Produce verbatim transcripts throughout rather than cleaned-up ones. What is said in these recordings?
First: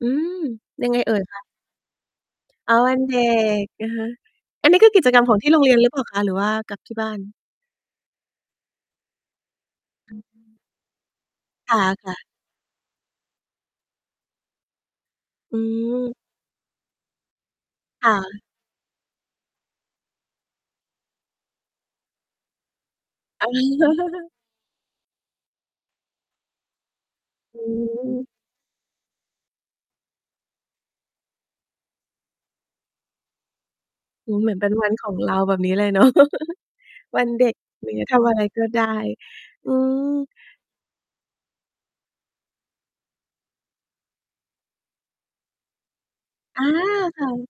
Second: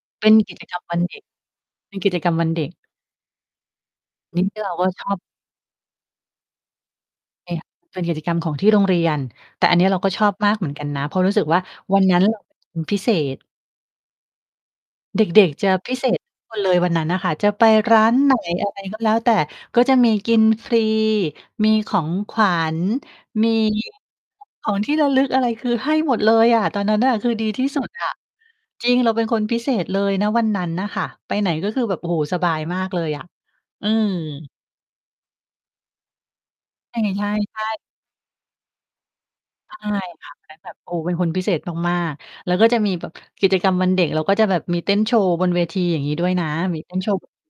อืเป็ม น กิจกรรม ยังวไังนเอเ่ด็ย ก คะ เป็นกิจกรรมวันเด็อ๋อ ก วันเด็ก อะฮะ นี้อเัรนา นี้กค็ือกชิจอกรบ รมของที่โรงเรียนหรือเปล่าคะ? หรือว่ากับที่บ้าน เนี่ย เป็นกิจกรรมของที่โรงเรียน แต่อันเนี้ยเราก็อืชออฮบมากึ เหมือนกันนะ เพราะรู้สึกว่าควัน่นะ ั้น ๆ เราเป็น คนพิเศษ เด็ก อืๆ จะพิเศม ษ ทุกคน เลยวันนั้นน่ะค่ะ จะไปร้าค่น ะ ไหน อะไร ก็แล้วแต่ ก็จะมีกินฟรี มีของขวัญ มีของ ที่ระลึกอะไรคือให้หมดเลยอะ ตอนนั้นน่ะ คือดีอที่ สุด อะ ืม จริง เราเป็นคนพิเศษเลย ณ วันนั้นน่ะค่ะ ไปไหนก็คือแบบ โอ้โฮ สบายมากเลยอะ อืโอ้ ม เหมือนเป็นวันของเราแบบนี้เลย เนาะ ไอ้ วใัชน่ เด็ก อๆ ะไรเงี้ย ทำอะไรก็ได้ อืใช่ม ค่ะ แล้วแบบ โอ้ เป็นคนพิเศษมาก ๆ แล้วก็จะมีแบบ กิจกรรมวันเด็ก แล้วก็จะแบบมีเต้นโชว์บนเวทีอย่างงี้ด้วยนะ อา มีเต้น โชว์ ค่ะ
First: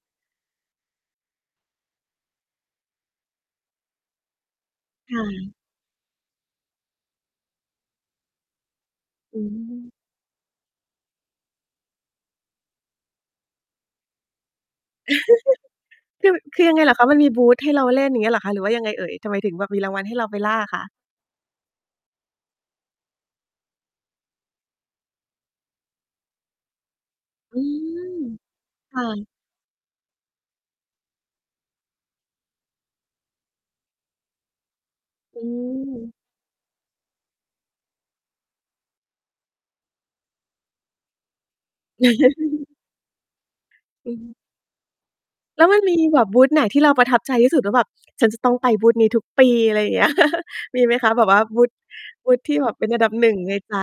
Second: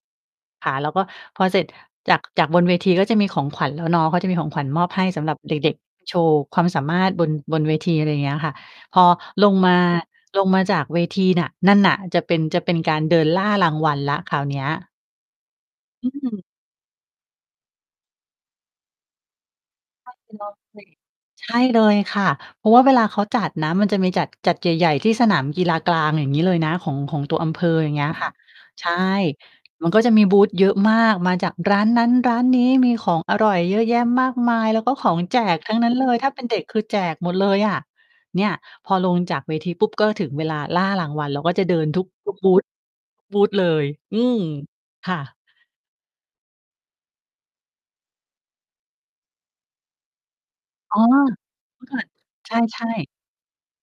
ค่ะ แล้วก็พอเสร็จจาก จากบนเวทีก็จะมีของขวัญแล้วเนาะ เขาจะมีของขวัญมอบให้คส่ำหรับเดะ ็ก ๆ โชว์ความสามารถบน บนเวที อะไรอย่างเงี้ยค่ะ พออืลงมา ม ลงมาจากเวทีน่ะ นั่นน่ะจะเป็น จะเป็นการเดินล่ารางวัลแล้วคราวเนี้ย อืคือ ม คือยังไงเหรอคะ? มันมีบูทให้เราเล่น อย่างเงี้ยเหรอคะ? หรือว่ายังไงเอ่ย? ทำไมถึงแบบมีรางวัลให้เราไปล่าคะ? [unintelligible] ใช่เลยค่ะ เพราะว่าเวลาเขาจัดนะ มันจะมีจัด จัดใหญ่ ๆ ที่สนามกีฬากลางอย่างงี้เลยนะ ของ ของตัวอำอเืภออยม ่างเงี้ยค่ะ ใช่ ค่ะ มันก็จะมีบูทเยอะมาก มาจากร้านนั้นร้านนี้ มีของอร่อยเยอะแยะมากมาย แล้วก็ของแจอืกทั้งนั้นเลม ย ถ้าเป็นเด็กคือแจกหมดเลยอะ เนี่ยพอลงจากเวทีปุ๊บก็ถึงเวลาล่ารางวัล เราก็จะเดิน ทุกบูท ทุกบูท เลย อือืม ม ค่ะ แล้วมันมีแบบบูทไหนที่เราประทับใจที่สุด ว่าแบบฉันจะต้องไปบูทนี้ทุกปี อะไรอย่างเงี้ย มีไหอม๋อ คะ? แบบว่าบูท เมื่อก่อน บูทใที่ชเป็่ นอันดๆ ับ หนึ่ง ในใจ